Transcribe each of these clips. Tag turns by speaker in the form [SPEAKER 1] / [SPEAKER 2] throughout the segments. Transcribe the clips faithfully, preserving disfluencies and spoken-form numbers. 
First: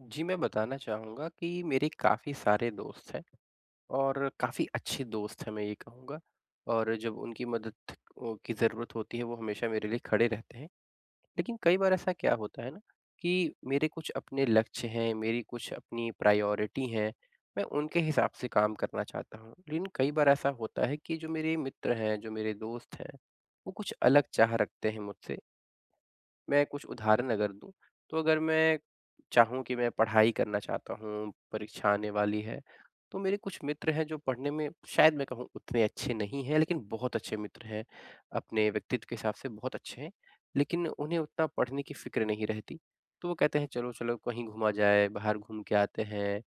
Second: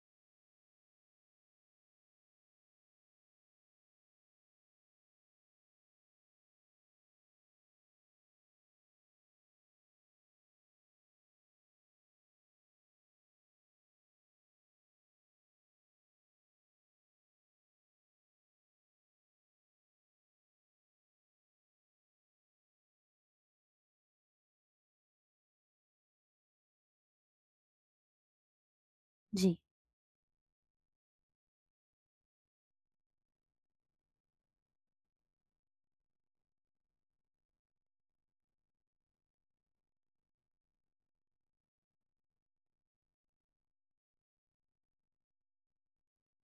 [SPEAKER 1] जी, मैं बताना चाहूँगा कि मेरे काफ़ी सारे दोस्त हैं और काफ़ी अच्छे दोस्त हैं मैं ये कहूँगा। और जब उनकी मदद ओ, की ज़रूरत होती है वो हमेशा मेरे लिए खड़े रहते हैं। लेकिन कई बार ऐसा क्या होता है ना कि मेरे कुछ अपने लक्ष्य हैं, मेरी कुछ अपनी प्रायोरिटी हैं, मैं उनके हिसाब से काम करना चाहता हूँ। लेकिन कई बार ऐसा होता है कि जो मेरे मित्र हैं, जो मेरे दोस्त हैं, वो कुछ अलग चाह रखते हैं मुझसे। मैं कुछ उदाहरण अगर दूँ, तो अगर मैं
[SPEAKER 2] जी,
[SPEAKER 1] चाहूँ कि मैं पढ़ाई करना चाहता हूँ, परीक्षा आने वाली है, तो मेरे कुछ मित्र हैं जो पढ़ने में शायद मैं कहूँ उतने अच्छे नहीं हैं, लेकिन बहुत अच्छे मित्र हैं। अपने व्यक्तित्व के हिसाब से बहुत अच्छे हैं, लेकिन उन्हें उतना पढ़ने की फ़िक्र नहीं रहती। तो वो कहते हैं चलो, चलो कहीं घूमा जाए, बाहर घूम के आते हैं,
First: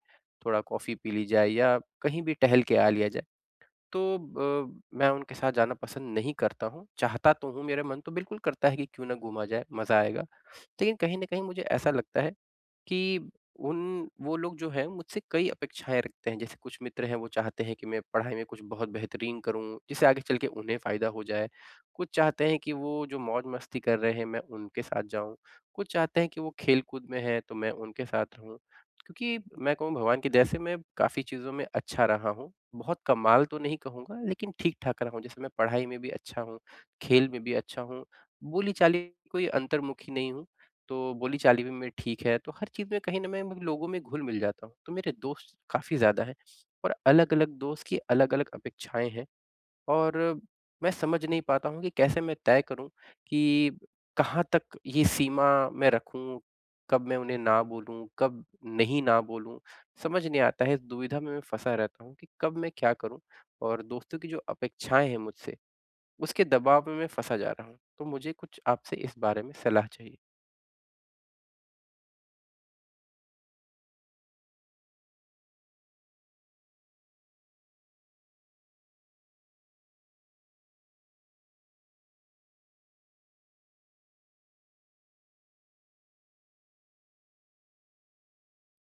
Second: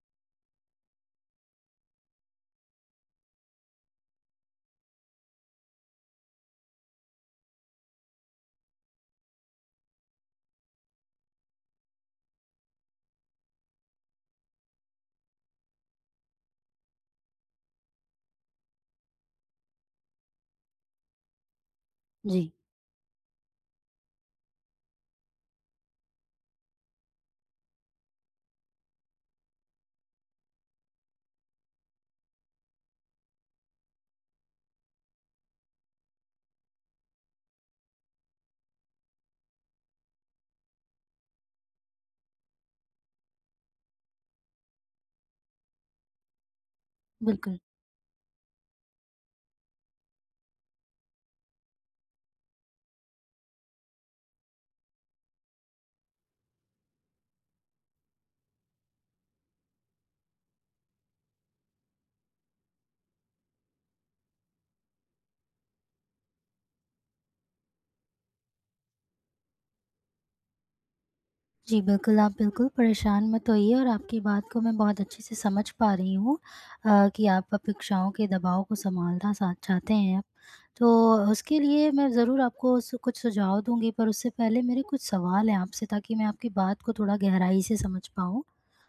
[SPEAKER 1] थोड़ा कॉफ़ी पी ली जाए या कहीं भी टहल के आ लिया जाए। तो अ, मैं उनके साथ जाना पसंद नहीं करता हूँ। चाहता तो हूँ, मेरा मन तो बिल्कुल करता है कि क्यों ना घूमा जाए, मज़ा आएगा। लेकिन कहीं न कहीं मुझे ऐसा लगता है कि उन वो लोग जो हैं मुझसे कई अपेक्षाएँ रखते हैं। जैसे कुछ मित्र हैं वो चाहते हैं कि मैं पढ़ाई में कुछ बहुत बेहतरीन करूँ, जिससे आगे चल के उन्हें फ़ायदा हो जाए। कुछ चाहते
[SPEAKER 2] जी।
[SPEAKER 1] हैं कि वो जो मौज-मस्ती कर रहे हैं मैं उनके साथ जाऊँ। कुछ चाहते हैं कि वो खेल-कूद में हैं तो मैं उनके साथ रहूँ। क्योंकि मैं कहूँ भगवान की दया से मैं काफ़ी चीज़ों में अच्छा रहा हूँ। बहुत कमाल तो नहीं कहूँगा लेकिन ठीक-ठाक रहा हूँ। जैसे मैं पढ़ाई में भी अच्छा हूँ, खेल में भी अच्छा हूँ, बोली-चाली कोई अंतर्मुखी नहीं हूँ, तो बोली-चाली भी मैं ठीक है। तो हर चीज़ में कहीं न मैं लोगों में घुल-मिल जाता हूँ। तो मेरे दोस्त काफ़ी ज़्यादा हैं और अलग-अलग
[SPEAKER 2] बिल्कुल।
[SPEAKER 1] दोस्त की अलग-अलग अपेक्षाएँ हैं। और मैं समझ नहीं पाता हूँ कि कैसे मैं तय करूँ कि कहाँ तक ये सीमा मैं रखूँ, कब मैं उन्हें ना बोलूँ, कब नहीं ना बोलूँ? समझ नहीं आता है, इस दुविधा में मैं फँसा रहता हूँ कि कब मैं क्या करूँ? और दोस्तों की जो अपेक्षाएँ हैं मुझसे, उसके दबाव में मैं फँसा जा रहा हूँ। तो मुझे कुछ आपसे इस बारे में सलाह चाहिए।
[SPEAKER 2] जी, बिल्कुल, आप बिल्कुल परेशान मत होइए और आपकी बात को मैं बहुत अच्छे से समझ पा रही हूँ। अ, कि आप अपेक्षाओं के दबाव को सँभालना सा चाहते हैं। आप। तो उसके लिए मैं ज़रूर आपको सु कुछ सुझाव दूँगी, पर उससे पहले मेरे कुछ सवाल हैं आपसे ताकि मैं आपकी बात को थोड़ा गहराई से समझ पाऊँ।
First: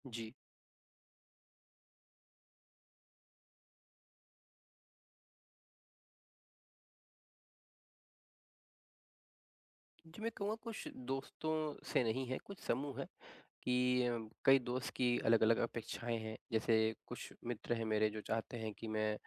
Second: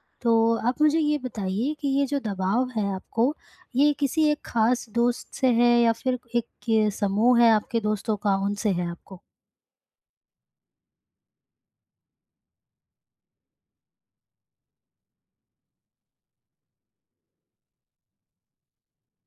[SPEAKER 1] जी।
[SPEAKER 2] तो आप मुझे ये बताइए कि ये जो दबाव है आपको, ये किसी एक ख़ास दोस्त से है या फिर एक ये समूह है आपके दोस्तों का, उनसे है आपको?
[SPEAKER 1] जी, मैं कहूँगा कुछ दोस्तों से नहीं है, कुछ समूह है। कि अम, कई दोस्त की अलग-अलग अपेक्षाएँ हैं। जैसे कुछ मित्र हैं मेरे जो चाहते हैं कि मैं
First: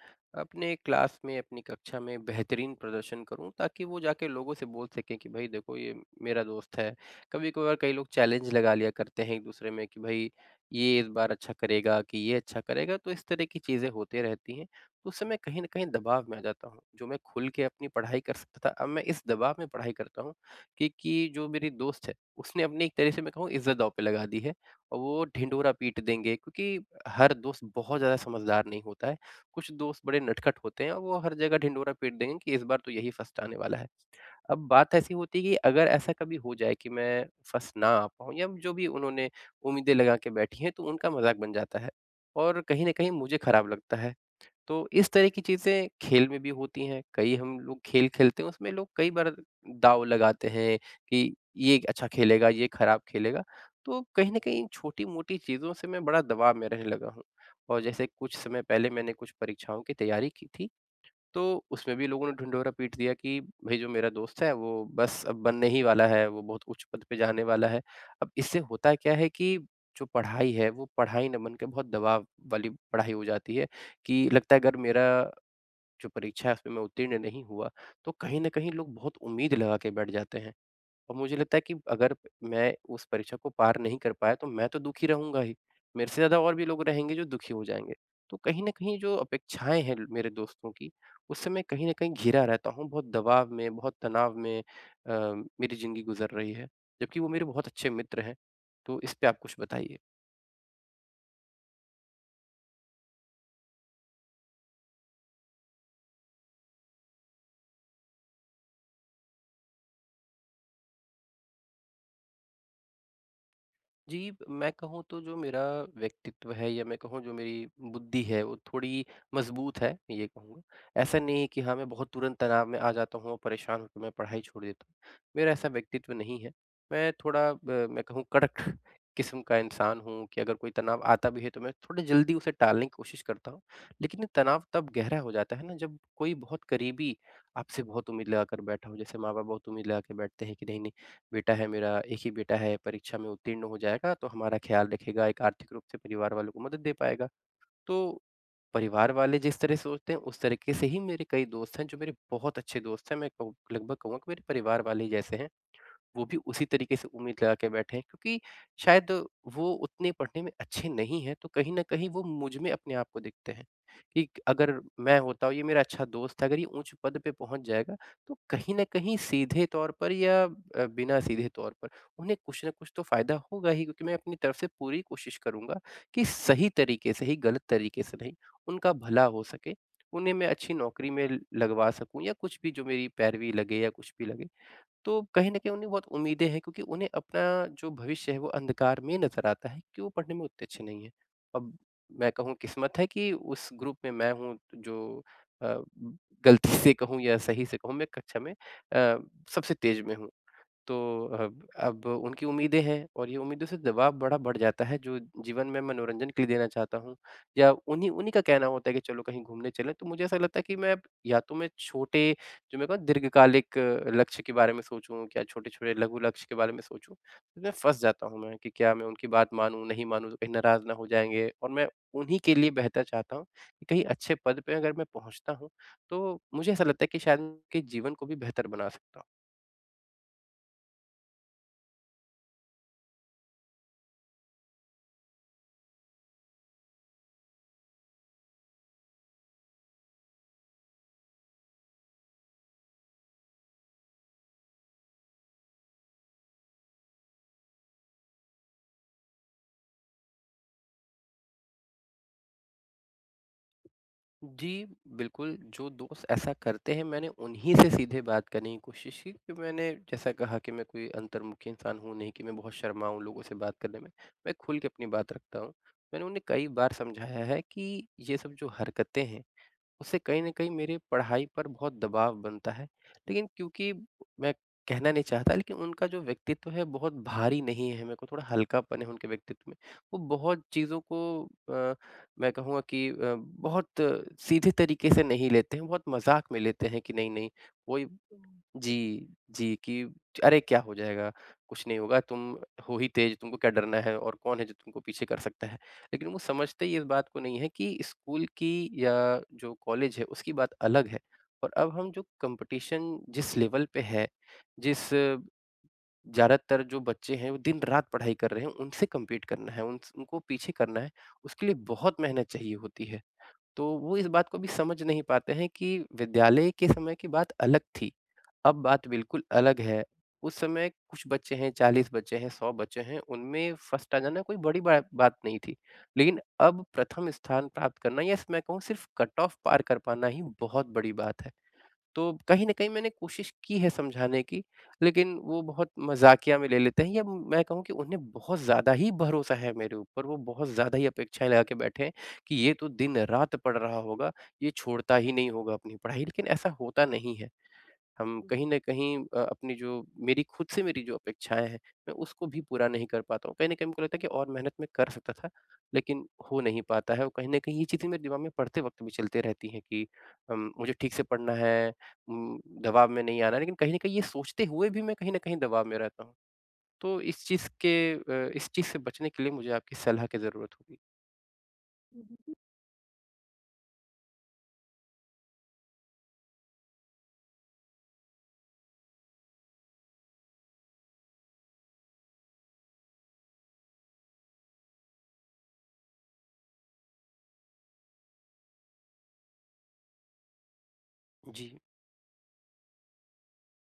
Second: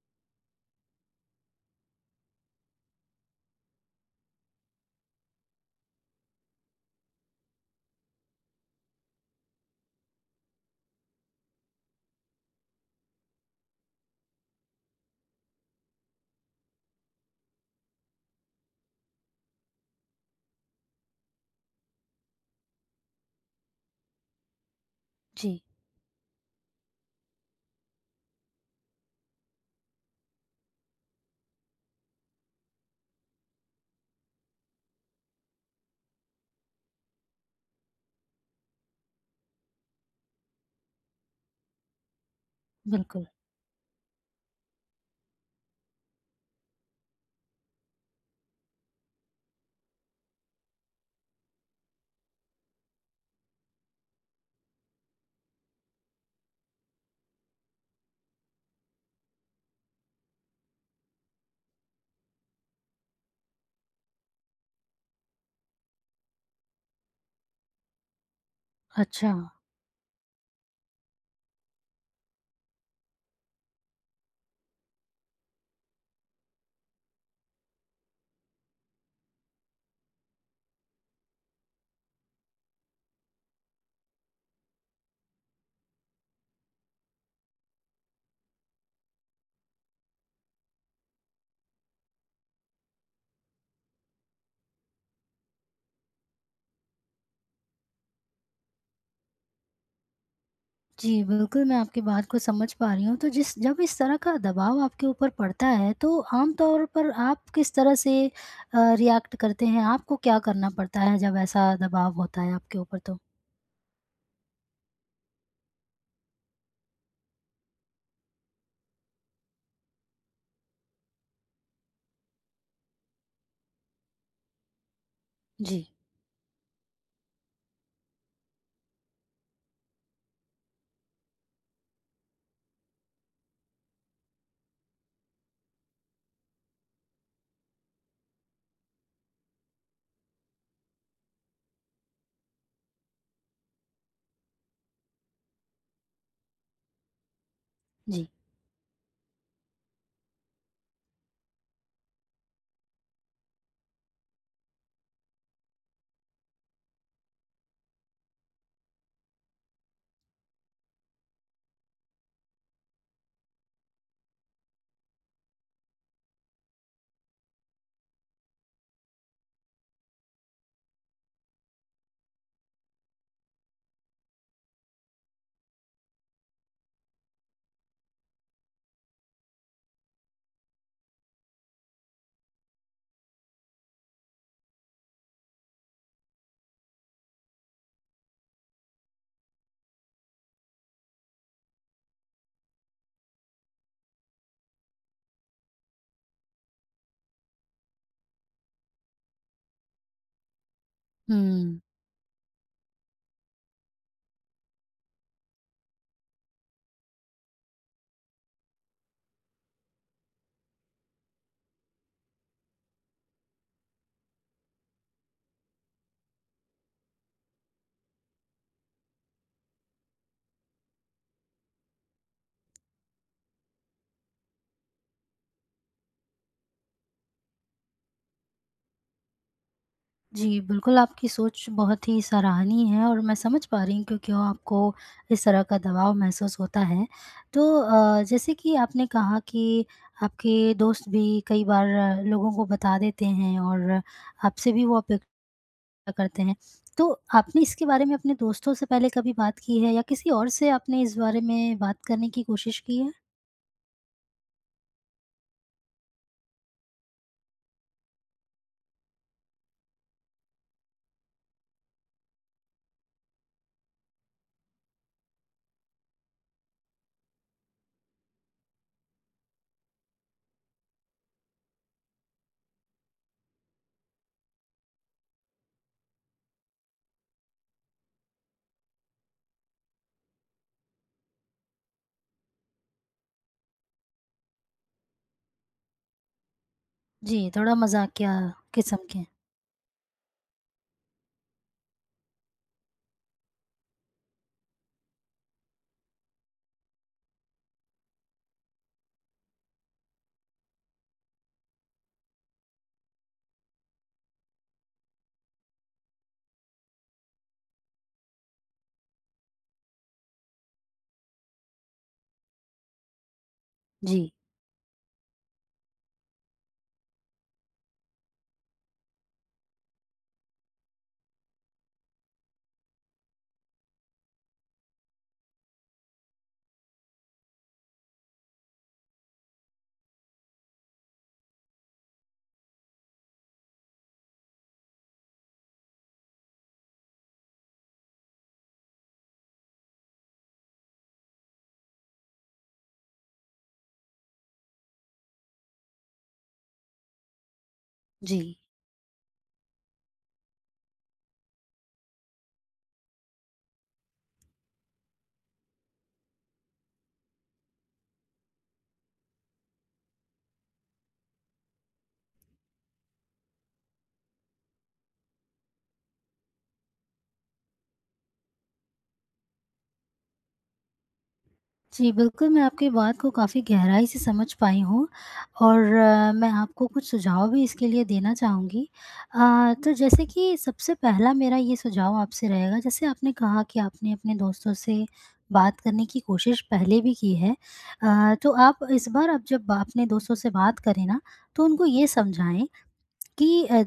[SPEAKER 1] अपने क्लास में, अपनी कक्षा में बेहतरीन प्रदर्शन करूँ ताकि वो जाके लोगों से बोल सकें कि भई देखो ये मेरा दोस्त है। कभी-कभार कई लोग चैलेंज लगा लिया करते हैं एक-दूसरे में कि भई ये इस बार अच्छा करेगा कि ये अच्छा करेगा, तो इस तरह की चीज़ें होती रहती हैं। तो उस समय कहीं न कहीं दबाव में आ जाता हूँ। जो मैं खुल के अपनी पढ़ाई कर सकता था, अब मैं इस दबाव में पढ़ाई करता हूँ कि कि जो मेरी दोस्त है उसने अपनी एक तरह से मैं कहूँ इज़्ज़त दाँव पे लगा दी है और वो
[SPEAKER 2] जी,
[SPEAKER 1] ढिंढोरा पीट देंगे, क्योंकि हर दोस्त बहुत ज़्यादा समझदार नहीं होता है। कुछ दोस्त बड़े नटखट होते हैं और वो हर जगह ढिंढोरा पीट देंगे कि इस बार तो यही फर्स्ट आने वाला है। अब बात ऐसी होती है कि अगर ऐसा कभी हो जाए कि मैं फर्स्ट ना आ पाऊँ या जो भी उन्होंने उम्मीदें लगा के बैठी हैं तो उनका मज़ाक बन जाता है और कहीं न कहीं
[SPEAKER 2] बिल्कुल।
[SPEAKER 1] मुझे खराब लगता है। तो इस तरह की चीज़ें खेल में भी होती हैं। कई हम लोग खेल खेलते हैं, उसमें लोग कई बार दाँव लगाते हैं कि ये अच्छा खेलेगा, ये खराब खेलेगा। तो कहीं न कहीं छोटी-मोटी चीज़ों से मैं बड़ा दबाव में रहने लगा हूँ। और जैसे कुछ समय पहले मैंने कुछ परीक्षाओं की तैयारी की थी। तो उसमें भी लोगों ने ढिढोरा पीट दिया कि भई जो मेरा दोस्त है वो बस अब बनने ही वाला है, वो बहुत उच्च पद पे जाने वाला है। अब इससे होता क्या है
[SPEAKER 2] अच्छा।
[SPEAKER 1] कि जो पढ़ाई है वो पढ़ाई ना बन के बहुत दबाव वाली पढ़ाई हो जाती है। कि लगता है अगर मेरा जो परीक्षा है उसमें मैं उत्तीर्ण नहीं हुआ, तो कहीं न कहीं लोग बहुत उम्मीद लगा के बैठ जाते हैं। और मुझे लगता है कि अगर मैं उस परीक्षा को पार नहीं कर पाया तो मैं तो दुखी रहूँगा ही। मेरे से ज़्यादा और भी लोग रहेंगे जो दुखी हो जाएँगे। तो कहीं न कहीं जो अपेक्षाएँ हैं ल मेरे दोस्तों की, उससे मैं कहीं न कहीं घिरा रहता हूँ, बहुत दबाव में, बहुत तनाव में अ, मेरी ज़िंदगी गुज़र रही है। जबकि वो मेरे बहुत अच्छे मित्र हैं। तो इस पे आप कुछ बताइए?
[SPEAKER 2] जी, बिल्कुल, मैं आपकी बात को समझ पा रही हूँ। तो जिस जब इस तरह का दबाव आपके ऊपर पड़ता है, तो आम तौर पर आप किस तरह से अ, रिएक्ट करते हैं? आपको क्या करना पड़ता है जब ऐसा दबाव होता है आपके ऊपर तो?
[SPEAKER 1] जी, मैं कहूँ तो जो मेरा व्यक्तित्व है या मैं कहूँ जो मेरी बुद्धि है वो थोड़ी मज़बूत है, मैं ये कहूँगा। ऐसा नहीं है कि हाँ, मैं बहुत तुरंत तनाव में आ जाता हूँ और परेशान होकर मैं पढ़ाई छोड़ देता हूँ। मेरा ऐसा
[SPEAKER 2] जी,
[SPEAKER 1] व्यक्तित्व नहीं है। मैं थोड़ा अ, मैं कहूँ कड़क किस्म का इंसान हूँ कि अगर कोई तनाव आता भी है तो मैं थोड़ी जल्दी उसे टालने की कोशिश करता हूँ। लेकिन ये तनाव तब गहरा हो जाता है ना जब कोई बहुत करीबी आपसे बहुत उम्मीद लगा कर बैठा हो। जैसे माँ-बाप बहुत उम्मीद लगा के बैठते हैं कि नहीं-नहीं बेटा है मेरा, एक ही बेटा है, परीक्षा में उत्तीर्ण हो जाएगा तो हमारा ख़्याल रखेगा, एक आर्थिक रूप से परिवार वालों को मदद दे पाएगा। तो
[SPEAKER 2] जी।
[SPEAKER 1] परिवार वाले जिस तरह सोचते हैं, उस तरीके से ही मेरे कई दोस्त हैं, जो मेरे बहुत अच्छे दोस्त हैं। मैं कहूँ लगभग कहूँगा कि मेरे परिवार वाले ही जैसे हैं। वो भी उसी तरीके से उम्मीद लगा के बैठे हैं क्योंकि शायद वो उतने पढ़ने में अच्छे नहीं हैं, तो कहीं न कहीं वो मुझ में अपने आप को देखते हैं कि अगर मैं होता हूँ, ये मेरा अच्छा दोस्त है, अगर ये ऊँच पद पे पहुँच जाएगा, तो कहीं न कहीं सीधे तौर पर या अ, बिना सीधे तौर पर उन्हें कुछ न कुछ तो फ़ायदा होगा ही, क्योंकि मैं अपनी तरफ से पूरी कोशिश करूँगा कि सही तरीके से ही, गलत तरीके से नहीं, उनका भला हो सके, उन्हें मैं अच्छी नौकरी में लगवा सकूँ या कुछ भी जो मेरी पैरवी लगे या कुछ भी लगे। तो कहीं न कहीं उन्हें बहुत उम्मीदें हैं, क्योंकि उन्हें अपना जो भविष्य है वो अंधकार में नज़र आता है कि वो पढ़ने में उतने अच्छे नहीं हैं। अब मैं कहूँ किस्मत है कि उस ग्रुप में मैं हूँ जो अ, गलती से कहूँ या सही से कहूँ मैं कक्षा में अ, सबसे तेज़ में हूँ। तो अब
[SPEAKER 2] हुँ।
[SPEAKER 1] अब उनकी उम्मीदें हैं और ये उम्मीदों से दबाव बड़ा बढ़ जाता है, जो जीवन में मनोरंजन के लिए देना चाहता हूँ या उन्हीं उन्हीं का कहना होता है कि चलो कहीं घूमने चलें, तो मुझे ऐसा लगता है कि मैं अब या तो मैं छोटे जो मेरे को दीर्घकालिक अ, लक्ष्य के बारे में सोचूं या छोटे-छोटे लघु लक्ष्य के बारे में सोचूं। इसमें फँस जाता हूँ मैं कि क्या मैं उनकी बात मानूँ नहीं मानूँ तो कहीं नाराज़ ना हो जाएँगे और मैं उन्हीं के लिए बेहतर चाहता हूँ कि कहीं अच्छे पद पे अगर मैं पहुँचता हूँ तो मुझे ऐसा लगता है कि शायद उनके जीवन को भी बेहतर बना सकता हूँ।
[SPEAKER 2] जी, बिल्कुल आपकी सोच बहुत ही सराहनीय है और मैं समझ पा रही हूँ कि क्यों आपको इस तरह का दबाव महसूस होता है। तो अ, जैसे कि आपने कहा कि आपके दोस्त भी कई बार अ, लोगों को बता देते हैं और आपसे भी वो अपेक्षा करते हैं। तो आपने इसके बारे में अपने दोस्तों से पहले कभी बात की है या किसी और से आपने इस बारे में बात करने की कोशिश की है?
[SPEAKER 1] जी, बिल्कुल, जो दोस्त ऐसा करते हैं मैंने उन्हीं से सीधे बात करने की कोशिश की कि मैंने जैसा कहा कि मैं कोई अंतर्मुखी इंसान हूँ नहीं कि मैं बहुत शर्माऊँ लोगों से बात करने में, मैं खुल के अपनी बात रखता हूँ। मैंने उन्हें कई बार समझाया है कि ये सब जो हरकतें हैं उससे कहीं न कहीं मेरे पढ़ाई पर बहुत दबाव बनता है। लेकिन क्योंकि मैं कहना नहीं चाहता लेकिन उनका जो व्यक्तित्व है बहुत भारी नहीं है, मेरे को थोड़ा हल्कापन है उनके व्यक्तित्व में। वो बहुत चीज़ों को अ, मैं कहूँगा कि अ, बहुत सीधे तरीके से नहीं लेते हैं, बहुत मज़ाक में लेते हैं कि
[SPEAKER 2] जी,
[SPEAKER 1] नहीं-नहीं
[SPEAKER 2] थोड़ा
[SPEAKER 1] वही
[SPEAKER 2] मज़ाकिया किस्म के।
[SPEAKER 1] जी, जी कि अरे क्या हो जाएगा? कुछ नहीं होगा, तुम हो ही तेज, तुमको क्या डरना है और कौन है जो तुमको पीछे कर सकता है? लेकिन वो समझते ही इस बात को नहीं है कि स्कूल की या जो कॉलेज है उसकी बात अलग है, और अब हम जो कंपटीशन जिस लेवल पे है, जिस ज़्यादातर जो बच्चे हैं वो दिन रात पढ़ाई कर रहे हैं उनसे कम्पीट करना है, उन उनको पीछे करना है, उसके लिए बहुत मेहनत चाहिए होती है। तो वो इस
[SPEAKER 2] जी,
[SPEAKER 1] बात को भी समझ नहीं पाते हैं कि विद्यालय के समय की बात अलग थी, अब बात बिल्कुल अलग है। उस समय कुछ बच्चे हैं, चालीस बच्चे हैं, सौ बच्चे हैं, उनमें फर्स्ट आ जाना कोई बड़ी बा बात नहीं थी। लेकिन अब प्रथम स्थान प्राप्त करना या मैं कहूँ सिर्फ़ कट ऑफ पार कर पाना ही बहुत बड़ी बात है। तो कहीं न कहीं मैंने कोशिश की है समझाने की, लेकिन वो बहुत मज़ाकिया में ले लेते हैं या मैं कहूँ कि उन्हें बहुत ज़्यादा ही भरोसा है मेरे ऊपर, वो बहुत ज़्यादा ही अपेक्षाएँ लगा के बैठे हैं कि ये तो दिन-रात पढ़ रहा होगा, ये छोड़ता ही नहीं होगा अपनी पढ़ाई, लेकिन ऐसा होता नहीं है। हम
[SPEAKER 2] जी।
[SPEAKER 1] कहीं न कहीं अ, अपनी जो मेरी खुद से मेरी जो अपेक्षाएँ हैं, मैं उसको भी पूरा नहीं कर पाता हूँ। कहीं न कहीं मुझको लगता है कि और मेहनत मैं कर सकता था, लेकिन हो नहीं पाता है और कहीं न कहीं ये चीज़ें मेरे दिमाग में पढ़ते वक़्त भी चलते रहती हैं कि अम, मुझे ठीक से पढ़ना है, उम, दबाव में नहीं आना है, लेकिन कहीं न कहीं ये सोचते हुए भी मैं कहीं न कहीं दबाव में रहता हूँ। तो इस चीज़ के अ, इस चीज़ से बचने के लिए मुझे आपकी सलाह की ज़रूरत होगी।
[SPEAKER 2] जी, बिल्कुल, मैं आपकी बात को काफ़ी गहराई से समझ पाई हूँ और अ, मैं आपको कुछ सुझाव भी इसके लिए देना चाहूँगी। अ, तो जैसे कि सबसे पहला मेरा ये सुझाव आपसे रहेगा, जैसे आपने कहा कि आपने अपने दोस्तों से बात करने की कोशिश पहले भी की है। अ, तो आप इस बार आप जब अपने दोस्तों से बात करें ना, तो
[SPEAKER 1] जी।
[SPEAKER 2] उनको ये समझाएँ कि अ,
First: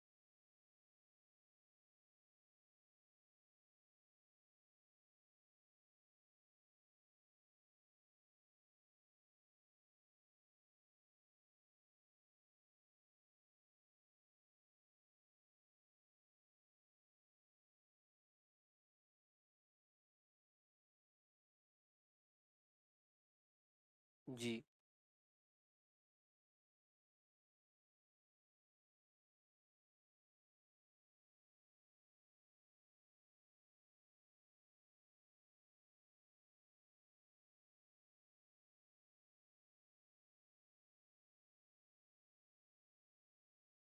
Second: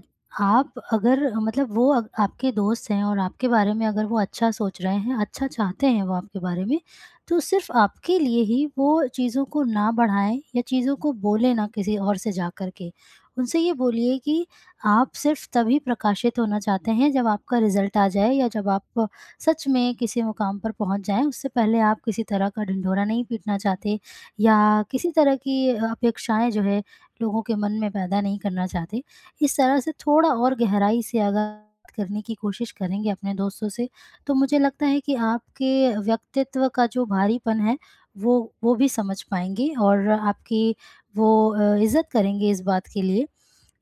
[SPEAKER 2] आप अगर मतलब वो अग आपके दोस्त हैं और आपके बारे में अगर वो अच्छा सोच रहे हैं, अच्छा चाहते हैं वो आपके बारे में, तो सिर्फ़ आपके लिए ही वो चीज़ों को ना बढ़ाएँ या चीज़ों को बोलें ना किसी और से जा कर के। उनसे ये बोलिए कि आप सिर्फ़ तभी प्रकाशित होना चाहते हैं जब आपका रिज़ल्ट आ जाए या जब आप सच में किसी मुकाम पर पहुँच जाएँ, उससे पहले आप किसी तरह का ढिंढोरा नहीं पीटना चाहते
[SPEAKER 1] जी,
[SPEAKER 2] या किसी तरह की अपेक्षाएँ जो है लोगों के मन में पैदा नहीं करना चाहते। इस तरह से थोड़ा और गहराई से अगर बात करने की कोशिश करेंगे अपने दोस्तों से, तो मुझे लगता है कि आपके व्यक्तित्व का जो भारीपन है, वो वो भी समझ पाएँगे और आपकी वो अ, इज़्ज़त करेंगे इस बात के लिए।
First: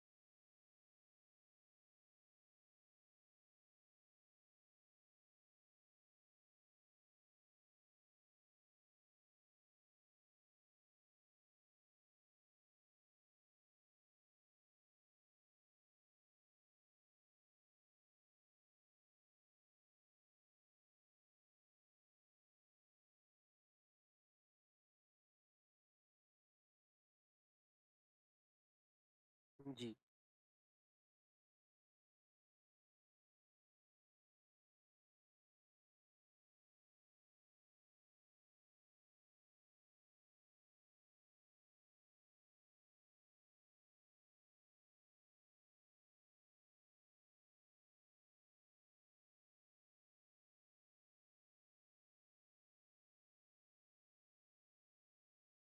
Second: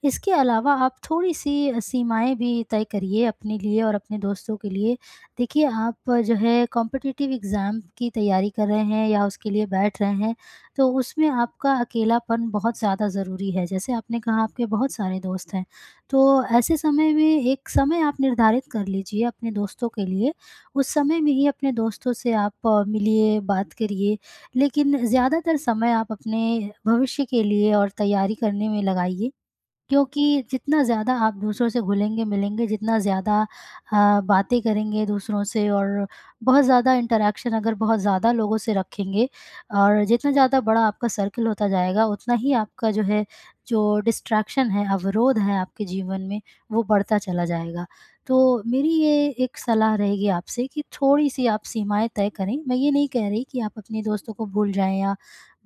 [SPEAKER 2] इसके अलावा आप थोड़ी-सी सीमाएँ भी तय करिए अपने लिए और अपने दोस्तों के लिए। देखिए, आप जो है कॉम्पिटिटिव एग्ज़ाम की तैयारी कर रहे हैं या उसके लिए बैठ रहे हैं, तो उसमें आपका अकेलापन बहुत ज़्यादा ज़रूरी है। जैसे आपने कहा आपके बहुत सारे दोस्त हैं, तो ऐसे समय में एक समय आप निर्धारित कर लीजिए अपने दोस्तों के लिए। उस समय में ही अपने दोस्तों से आप अ, मिलिए, बात करिए, लेकिन ज़्यादातर समय आप अपने भविष्य के लिए और तैयारी करने में लगाइए
[SPEAKER 1] जी,
[SPEAKER 2] क्योंकि जितना ज़्यादा आप दूसरों से घुलेंगे-मिलेंगे, जितना ज़्यादा अ, बातें करेंगे दूसरों से और बहुत ज़्यादा इंटरैक्शन अगर बहुत ज़्यादा लोगों से रखेंगे और जितना ज़्यादा बड़ा आपका सर्कल होता जाएगा, उतना ही आपका जो है, जो डिस्ट्रैक्शन है, अवरोध है आपके जीवन में, वो बढ़ता चला जाएगा। तो मेरी ये एक सलाह रहेगी आपसे कि थोड़ी-सी आप सीमाएँ तय करें। मैं ये नहीं कह रही कि आप अपने दोस्तों को भूल जाएँ या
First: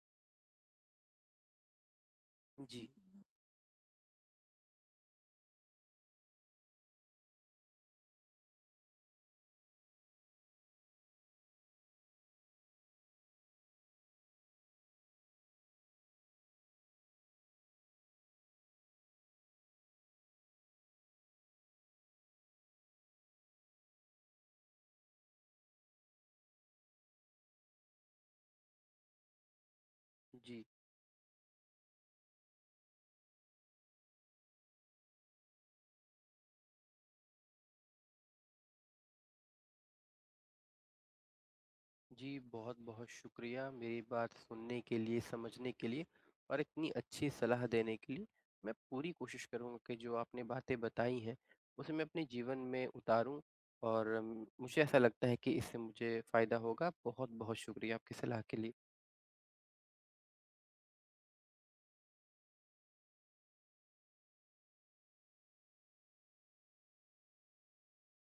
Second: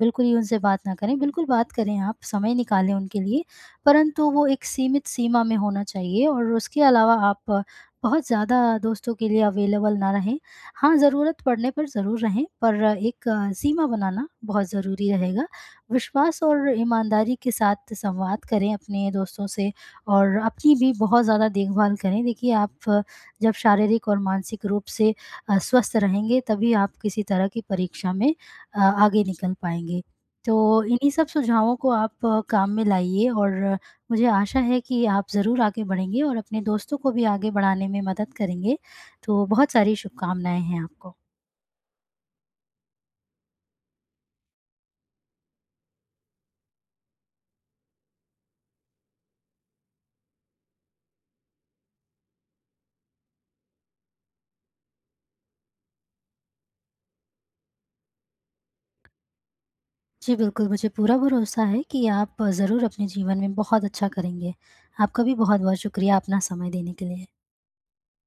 [SPEAKER 2] बिल्कुल ही उनसे बात ना करें, बिल्कुल बात करें आप, समय
[SPEAKER 1] जी,
[SPEAKER 2] निकालें उनके लिए परंतु वो एक सीमित सीमा में होना चाहिए और उसके अलावा आप बहुत ज़्यादा दोस्तों के लिए अवेलेबल ना रहें। हाँ, ज़रूरत पड़ने पर ज़रूर रहें, पर एक अ, सीमा बनाना बहुत ज़रूरी रहेगा। विश्वास और ईमानदारी के साथ संवाद करें अपने दोस्तों से और अपनी भी बहुत ज़्यादा देखभाल करें। देखिए, आप अ, जब शारीरिक और मानसिक रूप से अ, स्वस्थ रहेंगे, तभी आप किसी तरह की परीक्षा में अ, आगे निकल पाएँगे।
[SPEAKER 1] जी, जी।
[SPEAKER 2] तो इन्हीं सब सुझावों को आप अ, काम में लाइए और अ, मुझे आशा है कि आप ज़रूर आगे बढ़ेंगे और अपने दोस्तों को भी आगे बढ़ाने में मदद करेंगे। तो बहुत सारी शुभकामनाएँ हैं आपको।
[SPEAKER 1] जी, बहुत-बहुत शुक्रिया मेरी बात सुनने के लिए, समझने के लिए और इतनी अच्छी सलाह देने के लिए। मैं पूरी कोशिश करूँगा कि जो आपने बातें बताई हैं, उसे मैं अपने जीवन में उतारूँ और अम, मुझे ऐसा लगता है कि इससे मुझे फ़ायदा होगा। बहुत-बहुत शुक्रिया आपकी सलाह के लिए।
[SPEAKER 2] जी, बिल्कुल मुझे पूरा भरोसा है कि आप ज़रूर अपने जीवन में बहुत अच्छा करेंगे। आपका भी बहुत-बहुत शुक्रिया अपना समय देने के लिए।